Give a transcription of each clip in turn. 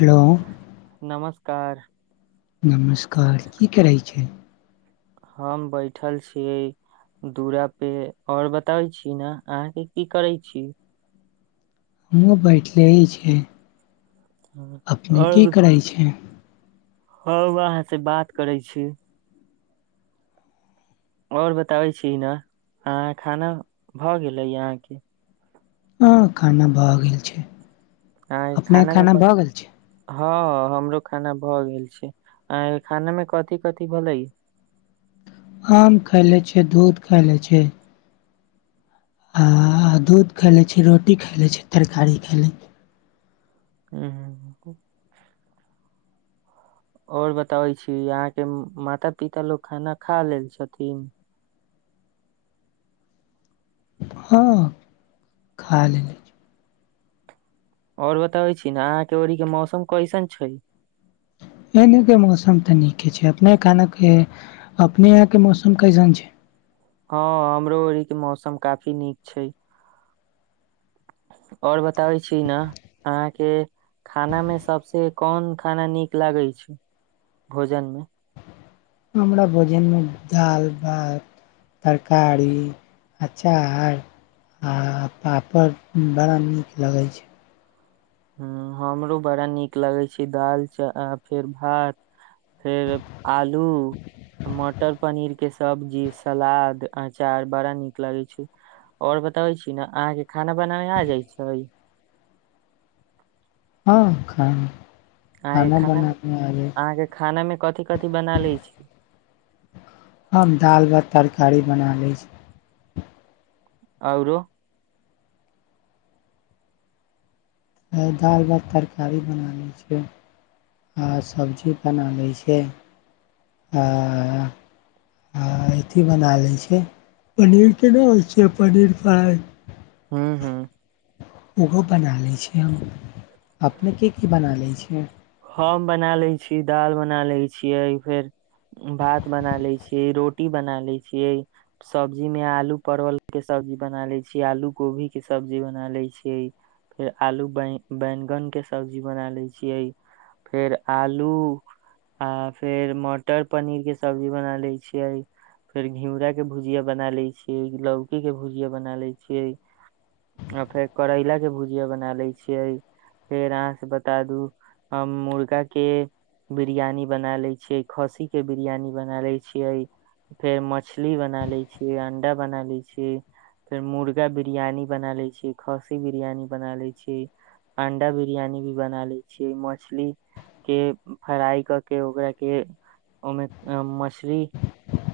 Hello नमस्कार नमस्कार की करै छी हम बैठल छीयै दूरा पे और बताबै छी ने अहाँके की करै छी हमहुॅं बैठलेई छिय अपने की करै छै ह वहाँ से बात करै छी आओर बताबै छी न आहा खाना भए गेलै अहाँके हँ खाना भए गेल छै अहाँ अपनेके मे खाना क- भए गेल छै हँ हमरो खाना भऽ गेल छै खाना में कथी कथी भेले आम खाय ले छै दूध खाय ले छै आ दूध खा ले छी रोटी खा ले छी तरकारी ख ले ह खू और बताबै छी आहा के माता पिता लोग खाना खा लेल छथिन हँह् खा लेली और बताबै छी ने अहाँ के ओरी के मौसम कैसन छै एने के मौसम तऽ नीके छै अपने खान के अपने यहा के मौसम कैसन छै हँ हमरो ओरी के मौसम काफी नीक छै आओर बताबै छी ने अहाँके खाना मे सबसे कोन खाना नीक लागै छै भोजन मे हमरा भोजन में दाल भात तरकारी अचार आ पापड़ बड़ा नीक लगै छै ह हमरो बड़ा नीक लगै छै दालि च आ फेर भात फेर आलू मटर पनीर के सब्जी सलाद अचार बड़ा नीक लागै छै और बताबै छी ने अहाँ के खाना बनाये आ जाय छै हँ खाना अहाँके खाना मे बनाब अबै अहाँके खाना मे कथि कथि बना ले छै हम दाल भात तरकारी बना लै छी औरो दाल भात तरकारी बना लै छियै आ सब्जी बना लै छै आ आ अथी बना लै छै पनीर केना होइ छै पनीर फ्राइ हूंम्म हुं ओहो बना लै छियै हम अपनेके की की बना लै छिय हम बना लै छि दाल बना लै छियै फेर भात बना लै छियै रोटी बना लै छियै सब्जी मे आलू परवल के सब्जी बना ले छियै आलू कोभी के सब्जी बना ले छियै फेर आलू बै बैगन के सब्जी बना ले छियै फेर आलू आ फेर मटर पनीर के सब्जी बना ले छियै फेर घिउराके भुजिया बना लै छियै लौकीके भुजिया बना लै छियै आ फेर करैला के भुजिया बना ले छियै फेर अहाँ से बता दू हम मुर्गा के बिरियानी बना ले छियै खस्सी के बिरियानी बना लै छियै फेर मछली बना लै छियै अंडा बना लै छियै फेर मुर्गा बिरियानी बना लै छियै खस्सी बिरियानी बना लै छियै अंडा बिरियानी भी बना लै छियै मछली के फ्राइ करके ओकरा के ओहिमे मछली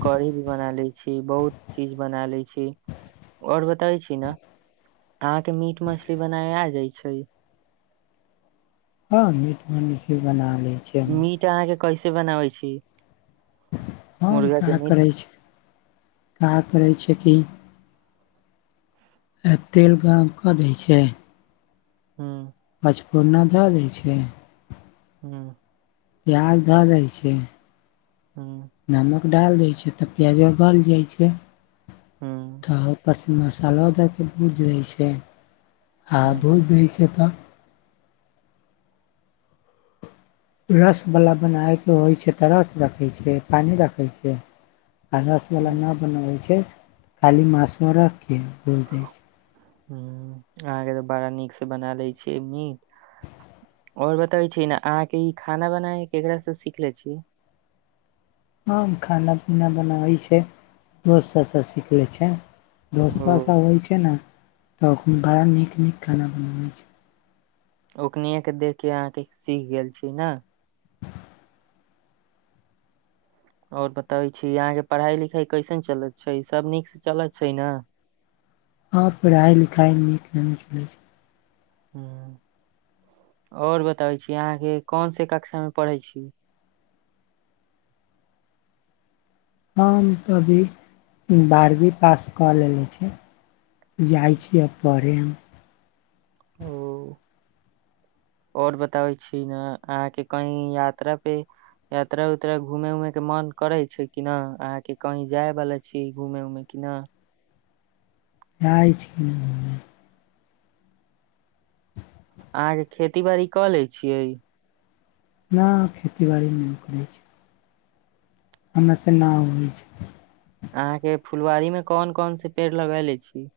कढ़ी भी बना लै छी बहुत चीज बना लै छी और बताबै छी ने अहाँके मीट मछली बनाय आ जाइ छै हँ मीट मनी [unintelligible] बना ले छी मीट अहाँके कैसे बनाबै छी हम मुर्गा का के मीट करै छियै का करै छै की तेल गरम कऽ दै छै हँ [inaudible] पचफोरना धए दै छै हूंम्म प्याज धऽ दै छै हूंम्म नमक डाल दै छै तऽ प्याजबा गलि जाइ छै हूंम्म तऽ ओपरसँ मसालो दएके भुजि दै छै आ ह भुजि दै छै तऽ रसवला बनाइके होइ छै तऽ रस रखै छियै पानि रखै छियै आ रसवला नहि बनबै छै खाली मास रखके भूज दैत छियै हूंम्म अहाँके तऽ बड़ा नीक से बना ले छियै मीट आओर बताबै छी ने अहाँके ई खाना बनाय केकास से सीखले छी ह खाना पीना बनाबै छै दोस्त सबसँ सीख ले छै ओ दोस्तसभ अबइत छै ने तऽ बड़ा नीक नीक खाना बनबैत छै ओकनिये के देख के अहाँके सीख गेल छियै ने और बताबै छी यहाँ के पढ़ाइ लिखाइ कैसन चलैत छै सब नीक से चलत छै ने हँ पढ़ाइ लिखाइ नीक नहि चलै छै हूंम्म आओर बताबै छी अहाँके कोन से कक्षा मे पढ़ै छी हम तऽ अभी बारहवीं पास कऽ लेने छी जाइ छिए पढ़ै हम ओ आओर बताबै छी ने अहाँके कहीं यात्रा पे यात्रा उातरा घूमे ऊमे के मन करे छै किना अहाँके कहीं जाय वाला छी घूमे उऊमे किना जाइ छी घुमे अहाँ के खेती बाड़ी कऽ ले छियै नहि खेती बाड़ी नहि करै छै हमरा से न होइ छै अहाँं के फुलवारी मे कौन कौन से पेड़ लगैले छी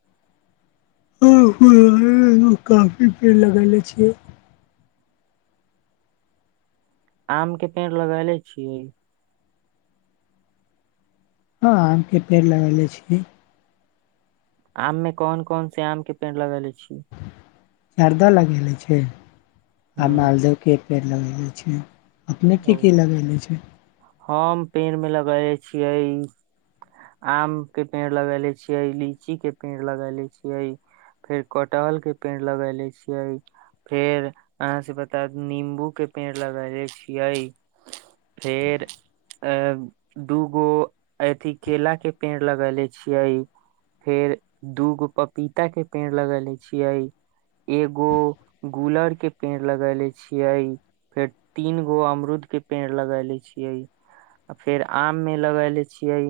आ काफी पेड़ लगेले छिये आम के पेड़ लगेले छियै हँ आम के पेड़ लगेले छी आम मे कौन कौन से आम के पेड़ लगेले छी जर्दा लगेले छै आ ह मालदहके पेड़ लगेले छै अपने की की ओ लगेले हम पेड़ मे लगेले छियै आम के पेड़ लगेले छियै लीची के पेड़ लगेले छियै फेर कटहल के पेड़ लगेले छियै फेर अहाँ से बता दू नींबू के पेड़ लगैले छियै फेर अ दूगो अथि केला के पेड़ लगेले छियै फेर दूगो पपीता के पेड़ लगेेले छियै एगो गूलर के पेड़ लगेले छियै फेर तीन गो अमरुद के पेड़ लगाले छियै फेर आम मे लगले छियै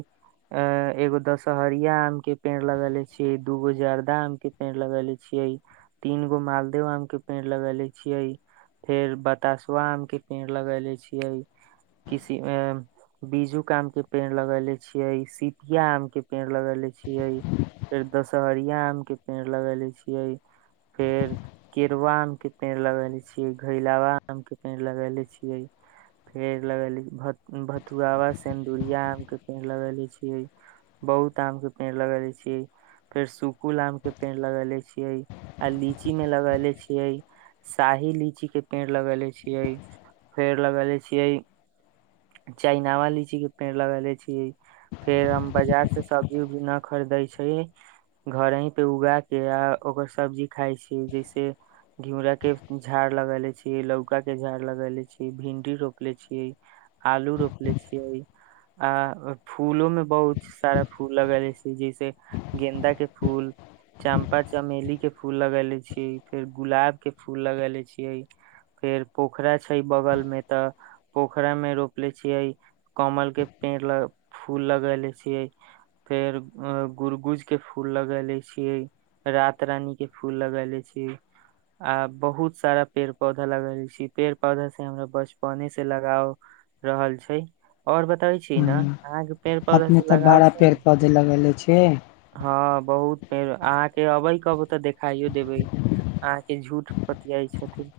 अ एगो दशहरिया आम के पेड़ लगेले छी दूगो जर्दा आम के पेड़ लगेले छियै तीन गो मालदाह आम के पेड़ लगेले छियै फेर बतासुआ आम के पेड़ लगेेले छियै किसी अ [unintelligible] बीजूक आम के पेड़ लगेले छियै सिपिया आम के पेड़ लगेले छियै फेर दशहरिया आम के पेड़ लगैले छियै फेर केड़वा आम के पेड़ लगेले छियै घैलावा आम के पेड़ लगेले छियै फेड़ लगैलि भथ-भथुआवा सिन्दुरिया आम के पेड़ लगेले छियै बहुत आम के पेड़ लगेले छियै फेर सुकुल आम के पेड़ लगेले छियै आ लीची मे लगेले छियै शाही लीची के पेड़ लगेले छियै फेड़ लगेले छियै चाइनावा लीची के पेड़ लगेले छियै फेर हम बाजार से सब्जी उब्जी नहि खरीदै छी घर ही पे उगा के आ ओकर सब्जी खाय छी जैसे घिउरा के झाड़ लगेले छी लौका के झाड़ लगेले छी भिंडी रोप रोपले छियै आलू रोपले छियै आ फूलो मे बहुत सारा फूल लगेले छै जैसे गेन्दा के फूल चम्पा चमेली के फूल फूल लगेले छियै फेर गुलाब के फूल लगेले छियै फेर पोखरा छै बगल मे तऽ पोखरा मे रोपले छियै कमल के पेड़ लऽ फूल लगेले छियै फेर गुुरगुज के फूल लगेले छियै रात रानी के फूल लगैले छी आ बहुत सारा पेड़ पौधा लगेले छी पेड़ पौधा से हमरा बच पहने से लगाव रहल छै और बताबै छि ने हँ अहाँके पेड़ पौधा से लगाव छै जे लगैले छियै [unintelligible] हँ बहुत पेर अहाँके अबै कहबो तऽ देखाइयो देबै अहाँके झूठ पतियाइ छथिन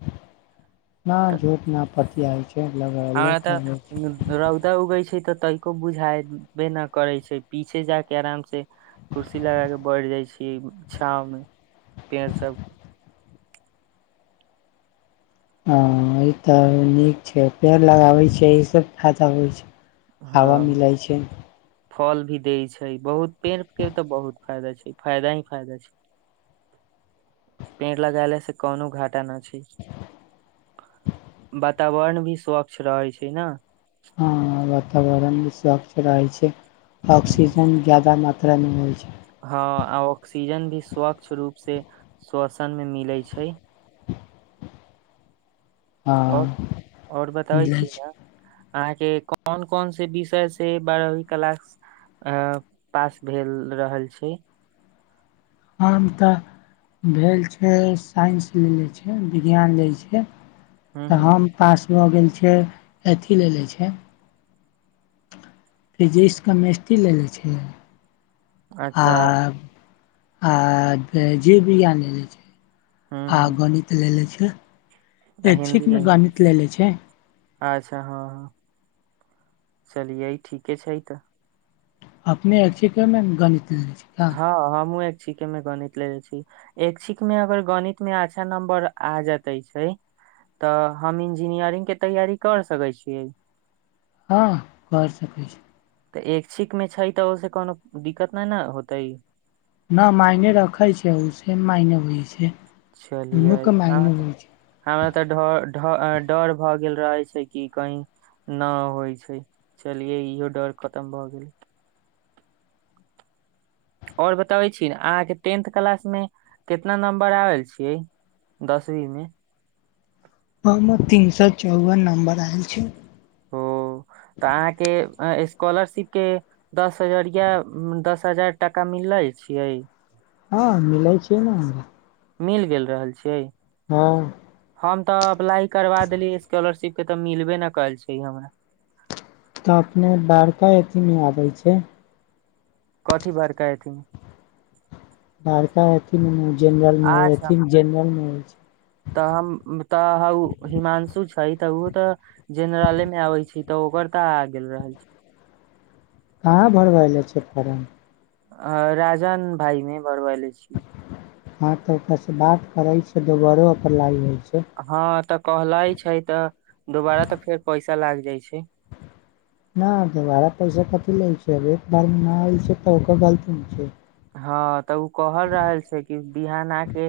ना तऽ झुठ ना पतियाइ छै लग रहले करै छै रौऽदा उगै छै तऽ तैनको बुझायबे न करै छै पीछे जा के आराम से कुर्सी लगा के बैठ जाय छियै छाव मे पेड़ सब हँ ई तऽ नीक छै पेड़ लगाबैत छिय एहिसँ फायदा होइ छै हवा हँ मिलय छै फल भी दै छै बहुत पेड़ के तऽ बहुत फायदा छै फायदा ही फायदा छै पेर लगेले से कौनो घाटा न छै वातावर्ण भी स्वच्छ रहै छै ने ह वातावरण भी स्वच्छ रहे छै ऑक्सीजन जायदा मात्रा मे होइ छै हँ ऑक्सीजन भी स्वच्छ रूप से श्वसन मे मिले छै और हँ और बताबै मिलै छि छै ने अहाँके कोन कोन से विषय से बारहवीं क्लास अ पास भेल रहल छी हम तऽ भेल छै साइंस लेले छै विज्ञान लेल छै ह तऽ ह हम पास भऽ गेल छियै अथि लेले छै फिजिक्स कमेस्ट्री लै ले छि अच्छा आऽ आ जीव विज्ञान लेलै छै ह आ ह गणित लेलै छै आ हिन्दी एक्छिक में गणित इंग्लिश ले ले छै अच्छा हँ हँ चलियै ठीके छै इ तऽ अपने एक्छिके में गणित लने छीयै हँ हमहुँ एक्छिके मे गणित लेने छी इक्छिक मे अगर गणित मे अच्छा नंबर आ जातै छै तऽ हम इंजीनियरिंग के तैयारी कर सकै छियै हँ कऽ सकैत छी तऽ एक्छिक में छै तऽ ओहिस कोनो दिक्कत नहि न होतै न मायने रखे छै ओ से मायने होइ छै छलियै दुनू के हँ मायने होइ छै हमरा तऽ ढऽ ढऽ डर भए गेल रहे छै कि कही न होइ छै चलिये इहो डर खतम भऽ गेल और बताबे छी अहाँ के टेंथ क्लास में कितना नंबर आल छी दसवीं मे हम तीन सए चौवन नम्बर आएल छी ओ तऽ अहाँके स्कॉलरशिप के दस हजरिया दस हजार टाका मिलले छियै हँ मिलै छै ने हमरा मिल गेल रहल छियै हँ हम तऽ अप्लाई करबा देलियै स्कॉलरशिप के तऽ मिलबे ने कयल छै हमरा तऽ अपने बड़ता अथीमे आ जाय छै कथी बारका अथि में लड़का एथिन जेनरल में अच्छा एथीन जेनरल मे हो छै तऽ हम तऽ उ हिमांशु छै तऽ ओ तऽ जेनरले में आबै छै तऽ ओकर तऽ आ गेल रहल छै कहाँ भरबैले छै फारम अ राजान भाई मे भरबैले छी ह त ओकर से बात करै छै दोबारो अप्लाय होइ छै हँ, तऽ कहला छै तऽ दोबारा तऽ फेर पैसा लाग जाइ छै। न, तऽ बड़ा पैसा कति लै छै, एक बार न आएल छै तऽ ओकर गलती छै। हँ, तऽ उ कहल रहल छै कि बिहान आ कऽ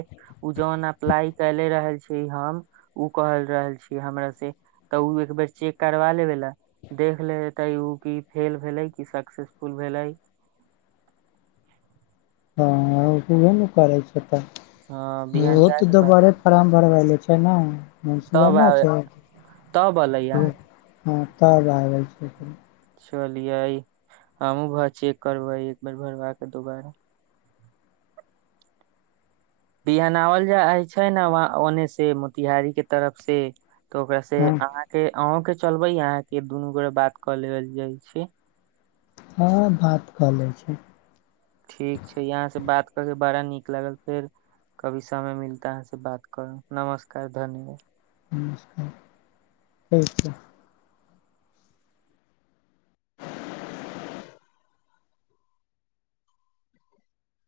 उ जे अप्लाई केने रहल छी। से हम ओ कहल रहल छियै, हमरा से तऽ ओ एक बेर चेक करबा लेल। देख लेतै, ओ कि फेल भेलै कि सक्सेसफुल भेलै। हँ, ओह ने करै छै ह तऽ बिहान ओहो जाय तऽ के बाद दोबारे फारम भरबै लेल छै ने, मुँह तब आ नहि छै। तब अलै अहाँ हँ, तऽ आब गेल छै। चलियै, हमहूँ जा कऽ चेक करबै एक बेर भरबाके दोबारा। बिहानो गेल जाइ छै ने, ओ ओन्ने सँ मोतिहारीक तरफसँ। तऽ ओकरासँ हँ अहाँके, अहाँके चलबै, अहाँके दुनू गोटे बात कऽ लेले जाइ छी। सभ बात कऽ लै छै। ठीक छै, एतऽसँ बात कऽके बड़ा नीक लागल फेर। कहियो समय भेटत तऽ अहाँसँ बात करब। नमस्कार, धन्यवाद। नस्कार, ठीक छै।